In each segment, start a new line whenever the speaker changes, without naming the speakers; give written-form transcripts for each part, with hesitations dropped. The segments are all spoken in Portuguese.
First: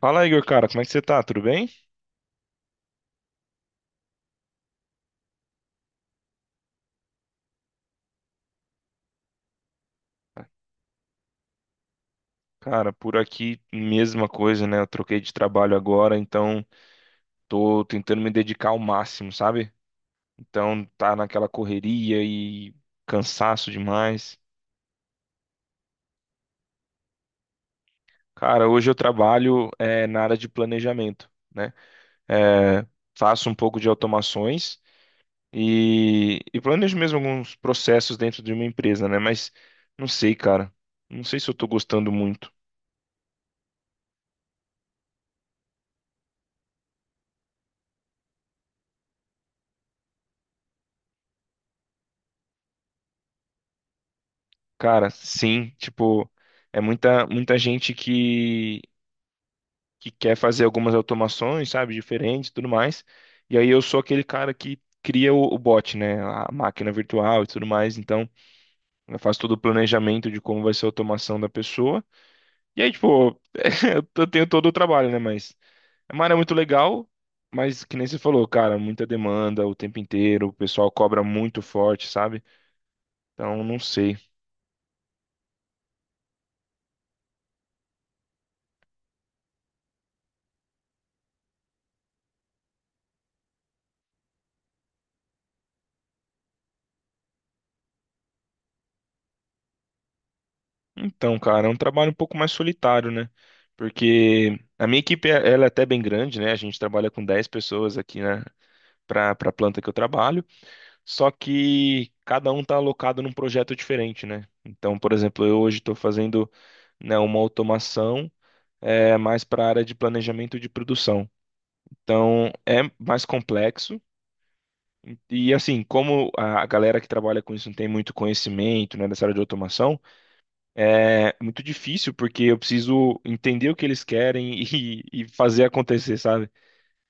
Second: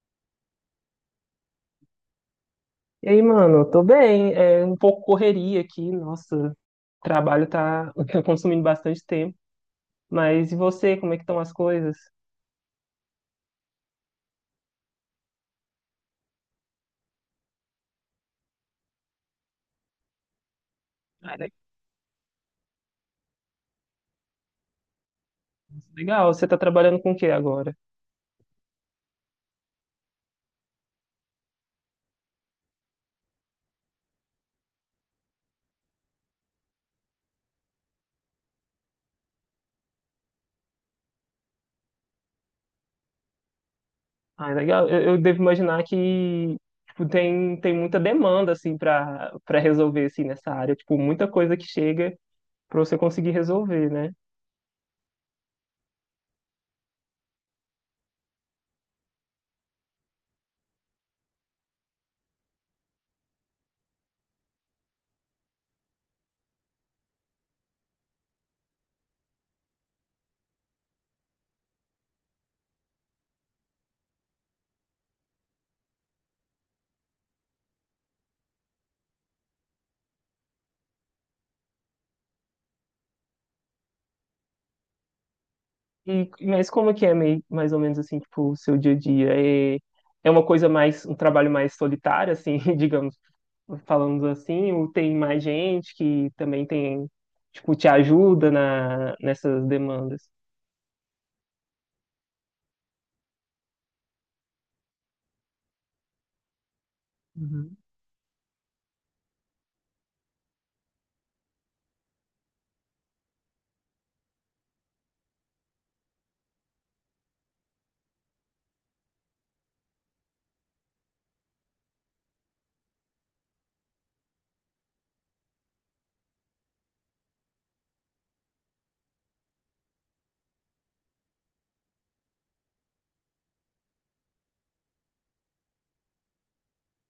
Fala, Igor, cara, como é que você tá? Tudo bem?
E aí, mano, eu tô bem. É um pouco correria aqui, nossa, o trabalho tá, tá consumindo bastante tempo. Mas e você, como é que estão as coisas?
Cara, por aqui, mesma coisa, né? Eu troquei de trabalho agora, então tô tentando me dedicar ao máximo, sabe? Então tá
Ah,
naquela
le-
correria e cansaço demais.
legal, você tá trabalhando com o que agora?
Cara, hoje eu trabalho na área de planejamento, né? É, Faço um pouco de automações e planejo mesmo alguns processos dentro de uma empresa, né? Mas não sei, cara. Não sei se eu tô gostando muito.
Ah, legal, eu devo imaginar que tipo, tem muita demanda, assim, pra resolver, assim, nessa área. Tipo, muita coisa que chega pra você conseguir resolver, né?
Cara, sim, tipo, é muita gente que quer fazer algumas automações, sabe, diferentes e tudo mais. E aí eu sou aquele cara que cria o bot, né, a máquina virtual e tudo mais. Então, eu faço todo o planejamento de como vai ser a automação da pessoa. E aí, tipo, eu tenho todo o trabalho, né, mas é uma área muito legal, mas que nem você falou, cara, muita demanda o tempo inteiro, o pessoal cobra muito forte, sabe? Então, não sei.
E, mas como é que é meio, mais ou menos, assim, tipo, o seu dia a dia? É, é uma coisa mais, um trabalho mais solitário, assim, digamos falando assim, ou tem mais gente que também tem, tipo, te ajuda nessas demandas.
Então, cara, é um trabalho um pouco mais solitário, né? Porque a minha equipe, ela é até bem grande, né? A gente trabalha com dez
Uhum.
pessoas aqui, né? Para a planta que eu trabalho. Só que cada um está alocado num projeto diferente, né? Então, por exemplo, eu hoje estou fazendo, né, uma automação mais para a área de planejamento de produção. Então, é mais complexo. E assim, como a galera que trabalha com isso não tem muito conhecimento, né, dessa área de automação, é muito difícil porque eu preciso entender o que eles querem e fazer acontecer, sabe?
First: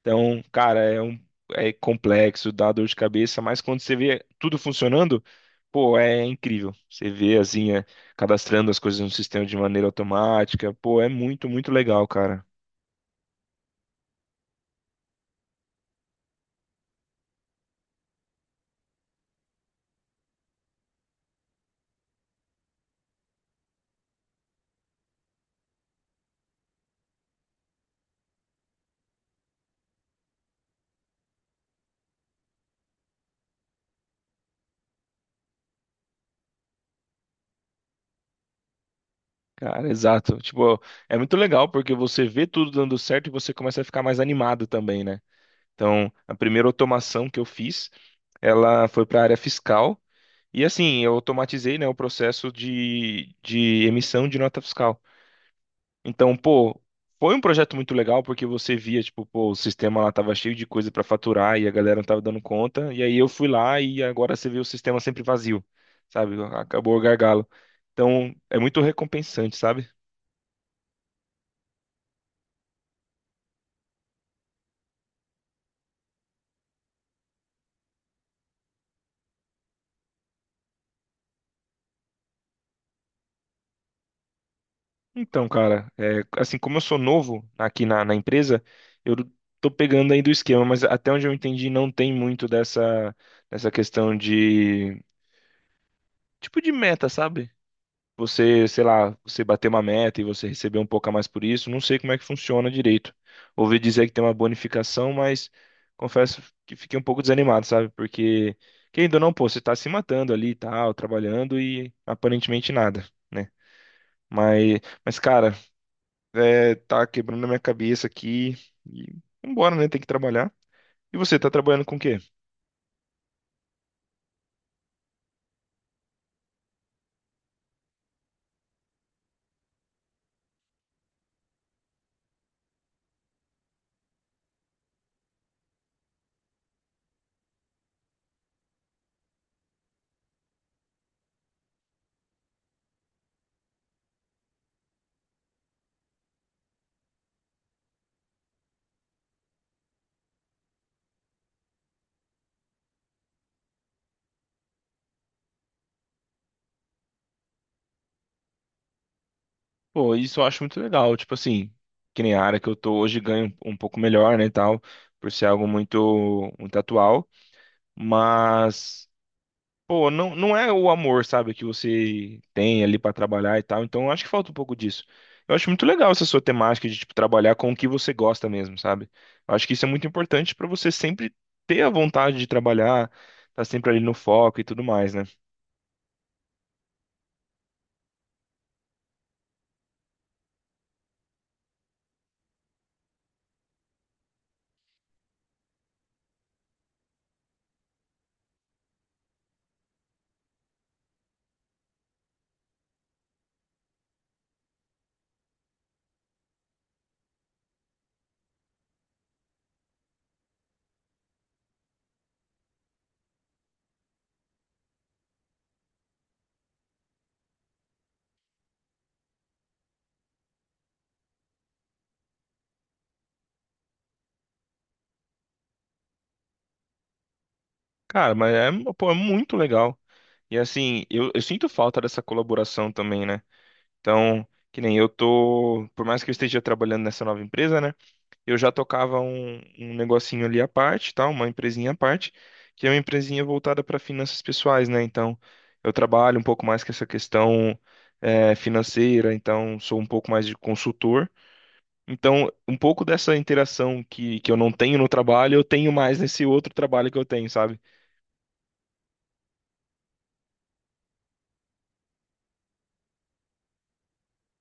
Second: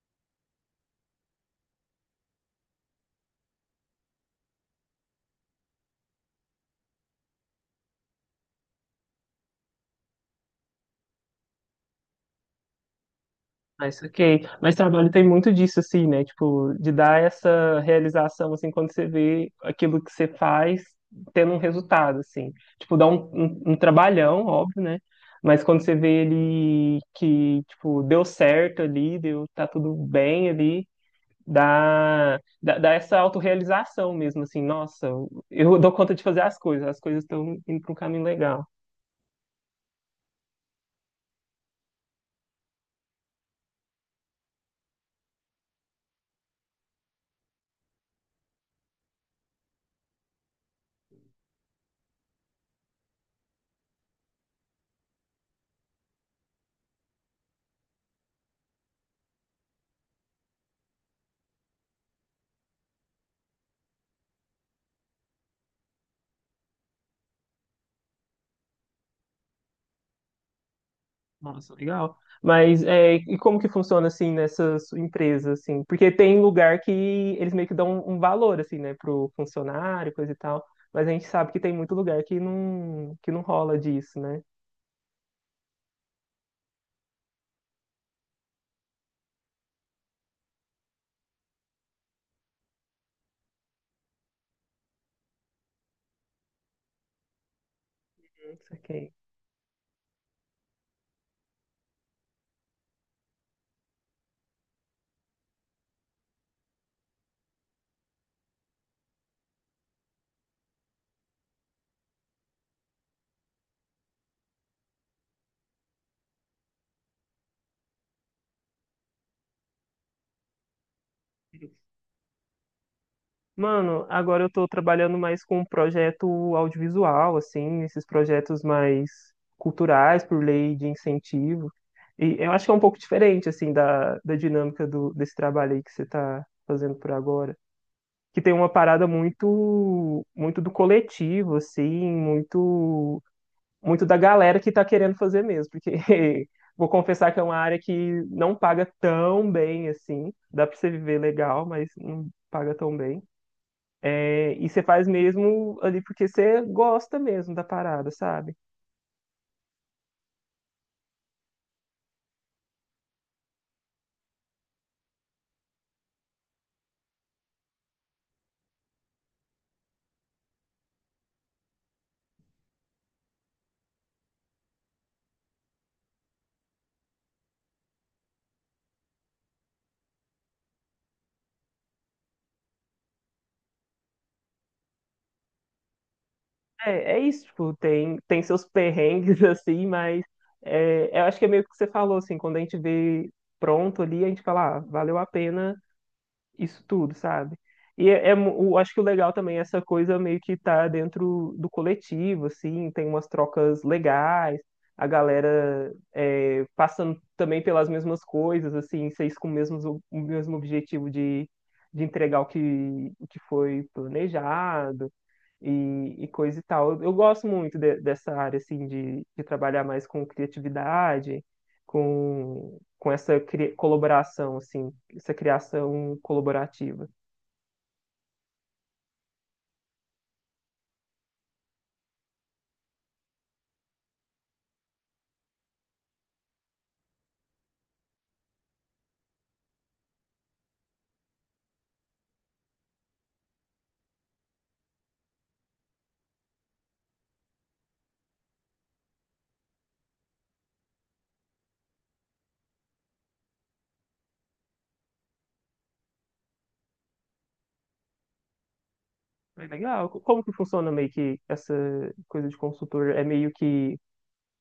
Então, cara, é complexo, dá dor de cabeça, mas quando você vê tudo funcionando, pô, é incrível. Você vê assim, cadastrando as coisas no sistema de maneira automática, pô, é muito, muito legal, cara.
Mas ok. Mas trabalho tem muito disso, assim, né? Tipo, de dar essa realização, assim, quando você vê aquilo que você faz tendo um resultado, assim. Tipo, dá um trabalhão, óbvio, né? Mas quando você vê ele que, tipo, deu certo ali, deu, tá tudo bem ali, dá essa autorrealização mesmo, assim, nossa, eu dou conta de fazer as coisas estão indo para um caminho legal.
Cara, exato. Tipo, é muito legal porque você vê tudo dando certo e você começa a ficar mais animado também, né? Então, a primeira automação que eu fiz, ela foi para a área fiscal. E assim, eu automatizei, né, o processo de emissão de nota fiscal. Então, pô, foi um projeto muito legal porque você via, tipo, pô, o sistema lá tava cheio de coisa para faturar e a galera não tava dando conta. E aí eu fui lá e agora você vê o sistema sempre vazio, sabe? Acabou o gargalo. Então, é muito recompensante, sabe?
Nossa, legal. Mas é, e como que funciona assim nessa sua empresa, assim? Porque tem lugar que eles meio que dão um valor, assim, né, pro funcionário, coisa e tal. Mas a gente sabe que tem muito lugar que não rola disso, né?
Então, cara, é, assim, como eu sou novo aqui na empresa, eu tô pegando aí do esquema, mas até onde eu entendi, não tem muito dessa, dessa questão de tipo de meta, sabe? Você, sei
Isso.
lá, você bater uma meta e você receber um pouco a mais por isso. Não sei como é que funciona direito. Ouvi dizer que tem uma bonificação, mas confesso que fiquei um pouco desanimado, sabe? Porque, querendo ou não, pô, você tá se matando ali e tal, trabalhando e aparentemente nada, né? Mas, mas cara, tá quebrando a minha cabeça aqui e vambora, né? Tem que trabalhar. E você, tá trabalhando com o quê?
Mano, agora eu tô trabalhando mais com um projeto audiovisual, assim, esses projetos mais culturais por lei de incentivo. E eu acho que é um pouco diferente, assim, da, da dinâmica do, desse trabalho aí que você tá fazendo por agora. Que tem uma parada muito do coletivo, assim, muito, muito da galera que tá querendo fazer mesmo. Porque vou confessar que é uma área que não paga tão bem, assim. Dá pra você viver legal, mas não paga tão bem. É, e você faz mesmo ali porque você gosta mesmo da parada, sabe?
Pô, isso eu acho muito legal. Tipo assim, que nem a área que eu tô hoje ganho um pouco melhor, né, e tal, por ser algo muito, muito atual. Mas, pô, não é o amor, sabe, que você tem ali pra trabalhar e tal. Então, eu acho que falta um pouco disso. Eu acho muito legal essa sua temática de, tipo, trabalhar com o que você gosta mesmo, sabe? Eu acho que isso é muito importante pra você sempre ter a vontade de trabalhar, tá sempre ali no foco e tudo mais, né?
É, é isso, tipo, tem, tem seus perrengues assim, mas é, eu acho que é meio que você falou, assim, quando a gente vê pronto ali, a gente fala, ah, valeu a pena isso tudo, sabe? Eu acho que o legal também é essa coisa meio que tá dentro do coletivo, assim, tem umas trocas legais, a galera é, passando também pelas mesmas coisas, assim, vocês com o mesmo objetivo de entregar o que foi planejado e coisa e tal. Eu gosto muito dessa área, assim, de trabalhar mais com criatividade, com essa colaboração, assim, essa criação colaborativa.
Cara, mas é, pô, é muito legal. E assim, eu sinto falta dessa colaboração também, né? Então, que nem eu tô, por mais que eu esteja trabalhando nessa nova empresa, né? Eu já tocava um negocinho ali à parte, tá? Uma empresinha à parte, que é uma empresinha voltada para finanças pessoais, né? Então, eu trabalho um pouco mais com essa questão financeira, então sou um pouco mais de consultor. Então, um pouco dessa interação que eu não tenho no trabalho, eu tenho mais nesse outro trabalho que eu tenho, sabe?
É legal. Como que funciona meio que essa coisa de consultor? É meio que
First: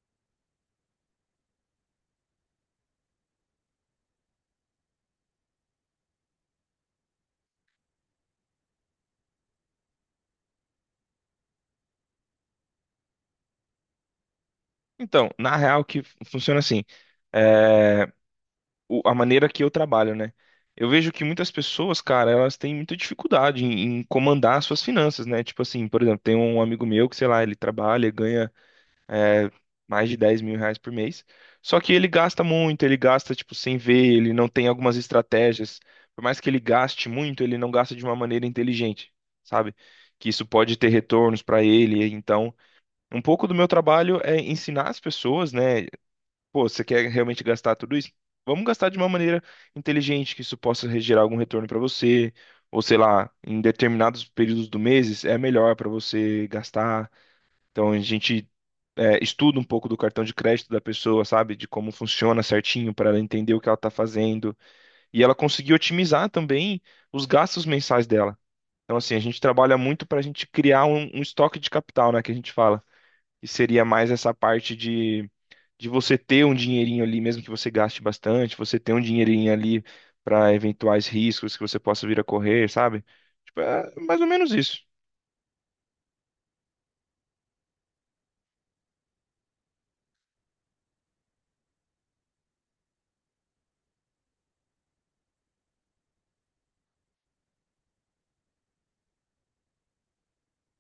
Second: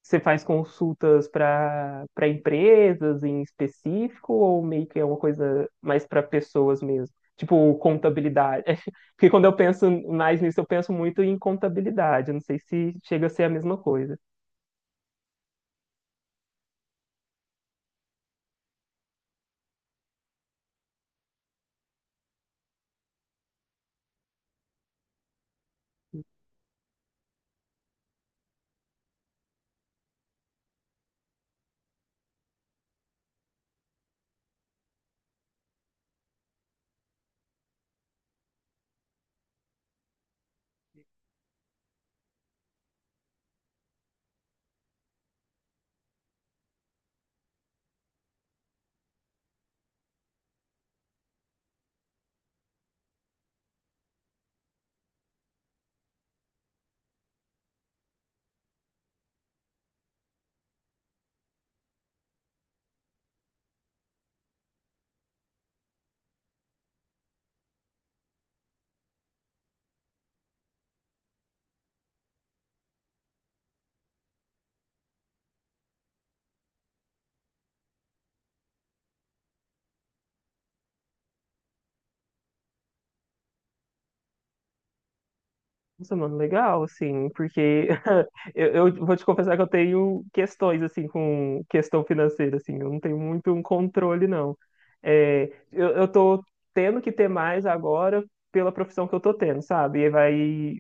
você faz consultas para empresas em específico ou meio que é uma coisa mais para pessoas mesmo? Tipo, contabilidade. Porque quando eu penso mais nisso, eu penso muito em contabilidade. Eu não sei se chega a ser a mesma coisa.
Então, na real, que funciona assim. eh, a maneira que eu trabalho, né? Eu vejo que muitas pessoas, cara, elas têm muita dificuldade em comandar as suas finanças, né? Tipo assim, por exemplo, tem um amigo meu que, sei lá, ele trabalha, ganha é, mais de R$ 10.000 por mês. Só que ele gasta muito, ele gasta, tipo, sem ver, ele não tem algumas estratégias. Por mais que ele gaste muito, ele não gasta de uma maneira inteligente, sabe? Que isso pode ter retornos para ele. Então, um pouco do meu trabalho é ensinar as pessoas, né? Pô, você quer realmente gastar tudo isso? Vamos gastar de uma maneira inteligente, que isso possa gerar algum retorno para você, ou sei lá, em determinados períodos do mês é melhor para você gastar. Então a gente estuda um pouco do cartão de crédito da pessoa, sabe, de como funciona certinho para ela entender o que ela está fazendo e ela conseguir otimizar também os gastos mensais dela. Então assim, a gente trabalha muito para a gente criar um estoque de capital, né, que a gente fala, e seria mais essa parte de você ter um dinheirinho ali, mesmo que você gaste bastante, você ter um dinheirinho ali para eventuais riscos que você possa vir a correr, sabe? Tipo, é mais ou menos isso.
Nossa, mano, legal, assim, porque eu vou te confessar que eu tenho questões, assim, com questão financeira, assim, eu não tenho muito um controle, não. É, eu tô tendo que ter mais agora pela profissão que eu tô tendo, sabe? E vai,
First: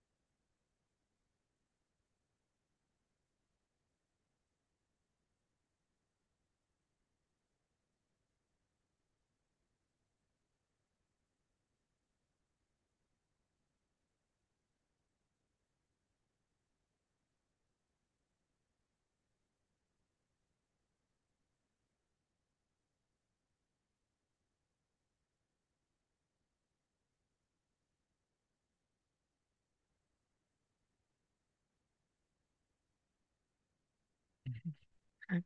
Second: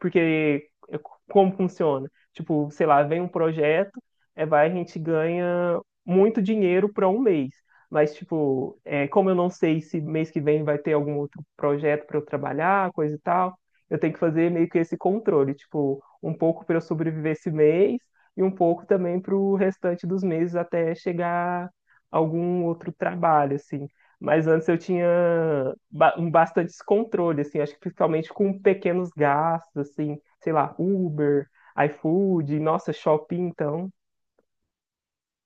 porque como funciona? Tipo, sei lá, vem um projeto, é, vai, a gente ganha muito dinheiro para um mês. Mas, tipo, é, como eu não sei se mês que vem vai ter algum outro projeto para eu trabalhar, coisa e tal, eu tenho que fazer meio que esse controle, tipo, um pouco para eu sobreviver esse mês e um pouco também para o restante dos meses até chegar algum outro trabalho, assim. Mas antes eu tinha um bastante descontrole, assim, acho que principalmente com pequenos gastos, assim, sei lá, Uber, iFood, nossa, shopping, então.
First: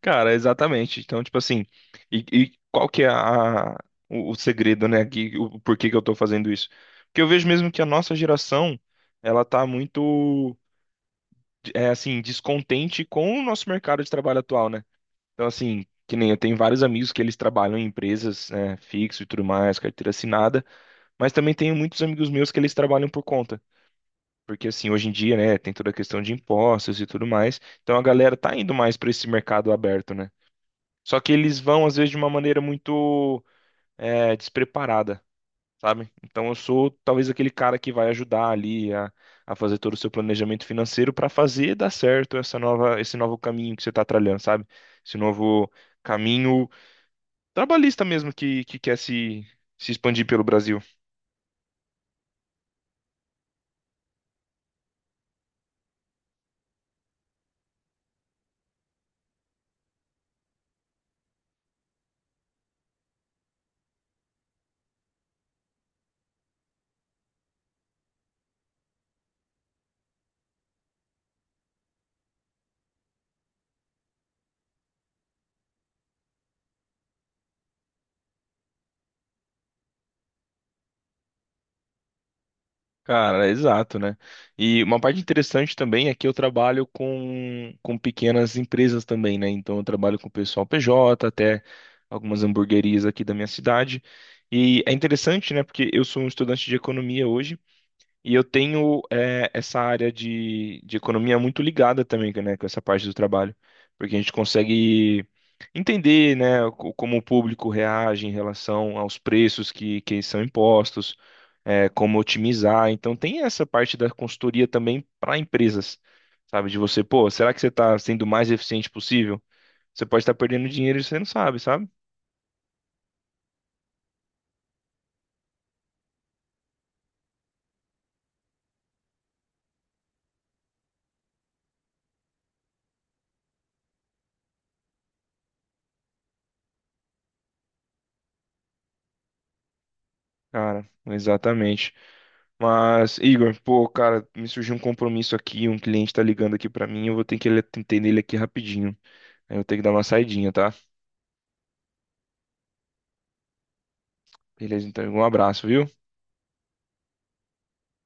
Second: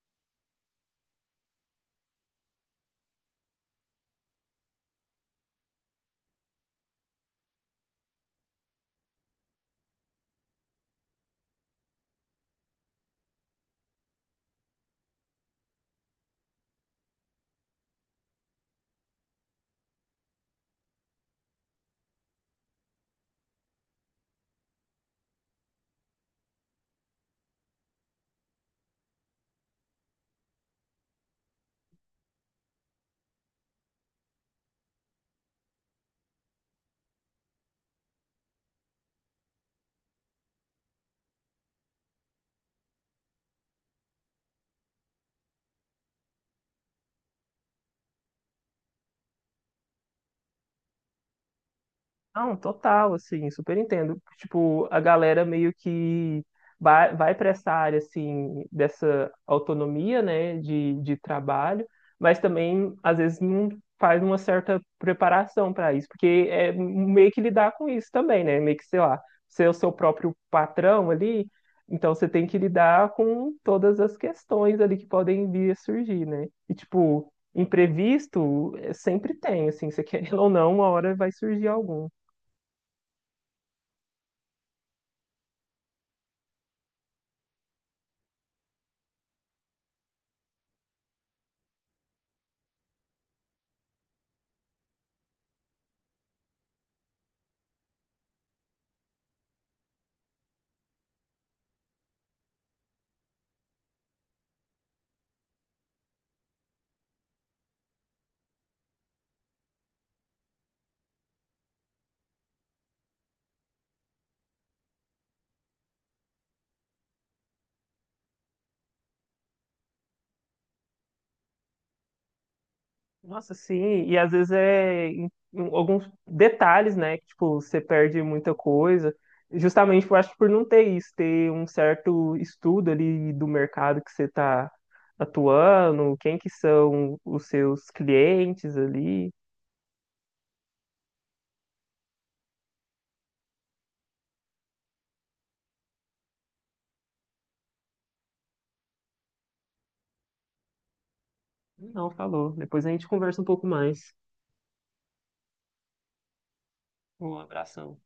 Cara, exatamente. Então, tipo assim, e qual que é o segredo, né, que o porquê que eu tô fazendo isso? Porque eu vejo mesmo que a nossa geração, ela tá muito, é assim, descontente com o nosso mercado de trabalho atual, né? Então, assim, que nem eu tenho vários amigos que eles trabalham em empresas, né, fixo e tudo mais, carteira assinada, mas também tenho muitos amigos meus que eles trabalham por conta. Porque, assim, hoje em dia, né, tem toda a questão de impostos e tudo mais. Então a galera tá indo mais para esse mercado aberto, né? Só que eles vão, às vezes, de uma maneira muito despreparada, sabe? Então eu sou talvez aquele cara que vai ajudar ali a fazer todo o seu planejamento financeiro para fazer dar certo essa nova, esse novo caminho que você tá trilhando, sabe? Esse novo caminho trabalhista mesmo que quer se expandir pelo Brasil.
Não, total, assim, super entendo. Tipo, a galera meio que vai para essa área, assim, dessa autonomia, né, de trabalho, mas também, às vezes, não faz uma certa preparação para isso, porque é meio que lidar com isso também, né, meio que, sei lá, ser o seu próprio patrão ali, então você tem que lidar com todas as questões ali que podem vir a surgir, né, e, tipo, imprevisto sempre tem, assim, você querendo ou não, uma hora vai surgir algum.
Cara, exato, né? E uma parte interessante também é que eu trabalho com pequenas empresas também, né? Então eu trabalho com o pessoal PJ, até algumas hamburguerias aqui da minha cidade. E é interessante, né? Porque eu sou um estudante de economia hoje e eu tenho essa área de economia muito ligada também, né? Com essa parte do trabalho. Porque a gente consegue entender, né? Como o público reage em relação aos preços que são impostos como otimizar. Então tem essa parte da consultoria também para empresas, sabe? De você, pô, será que você está sendo o mais eficiente possível? Você pode estar perdendo dinheiro e você não sabe, sabe?
Nossa, sim, e às vezes é em alguns detalhes, né? Que, tipo, você perde muita coisa. Justamente, eu acho que por não ter isso, ter um certo estudo ali do mercado que você está atuando, quem que são os seus clientes ali.
Cara, exatamente. Mas, Igor, pô, cara, me surgiu um compromisso aqui, um cliente tá ligando aqui pra mim, eu vou ter que atender ele aqui rapidinho. Aí eu vou ter que dar uma saidinha, tá?
Não, falou. Depois a gente conversa um pouco mais.
Beleza, então, um abraço, viu?
Um abração.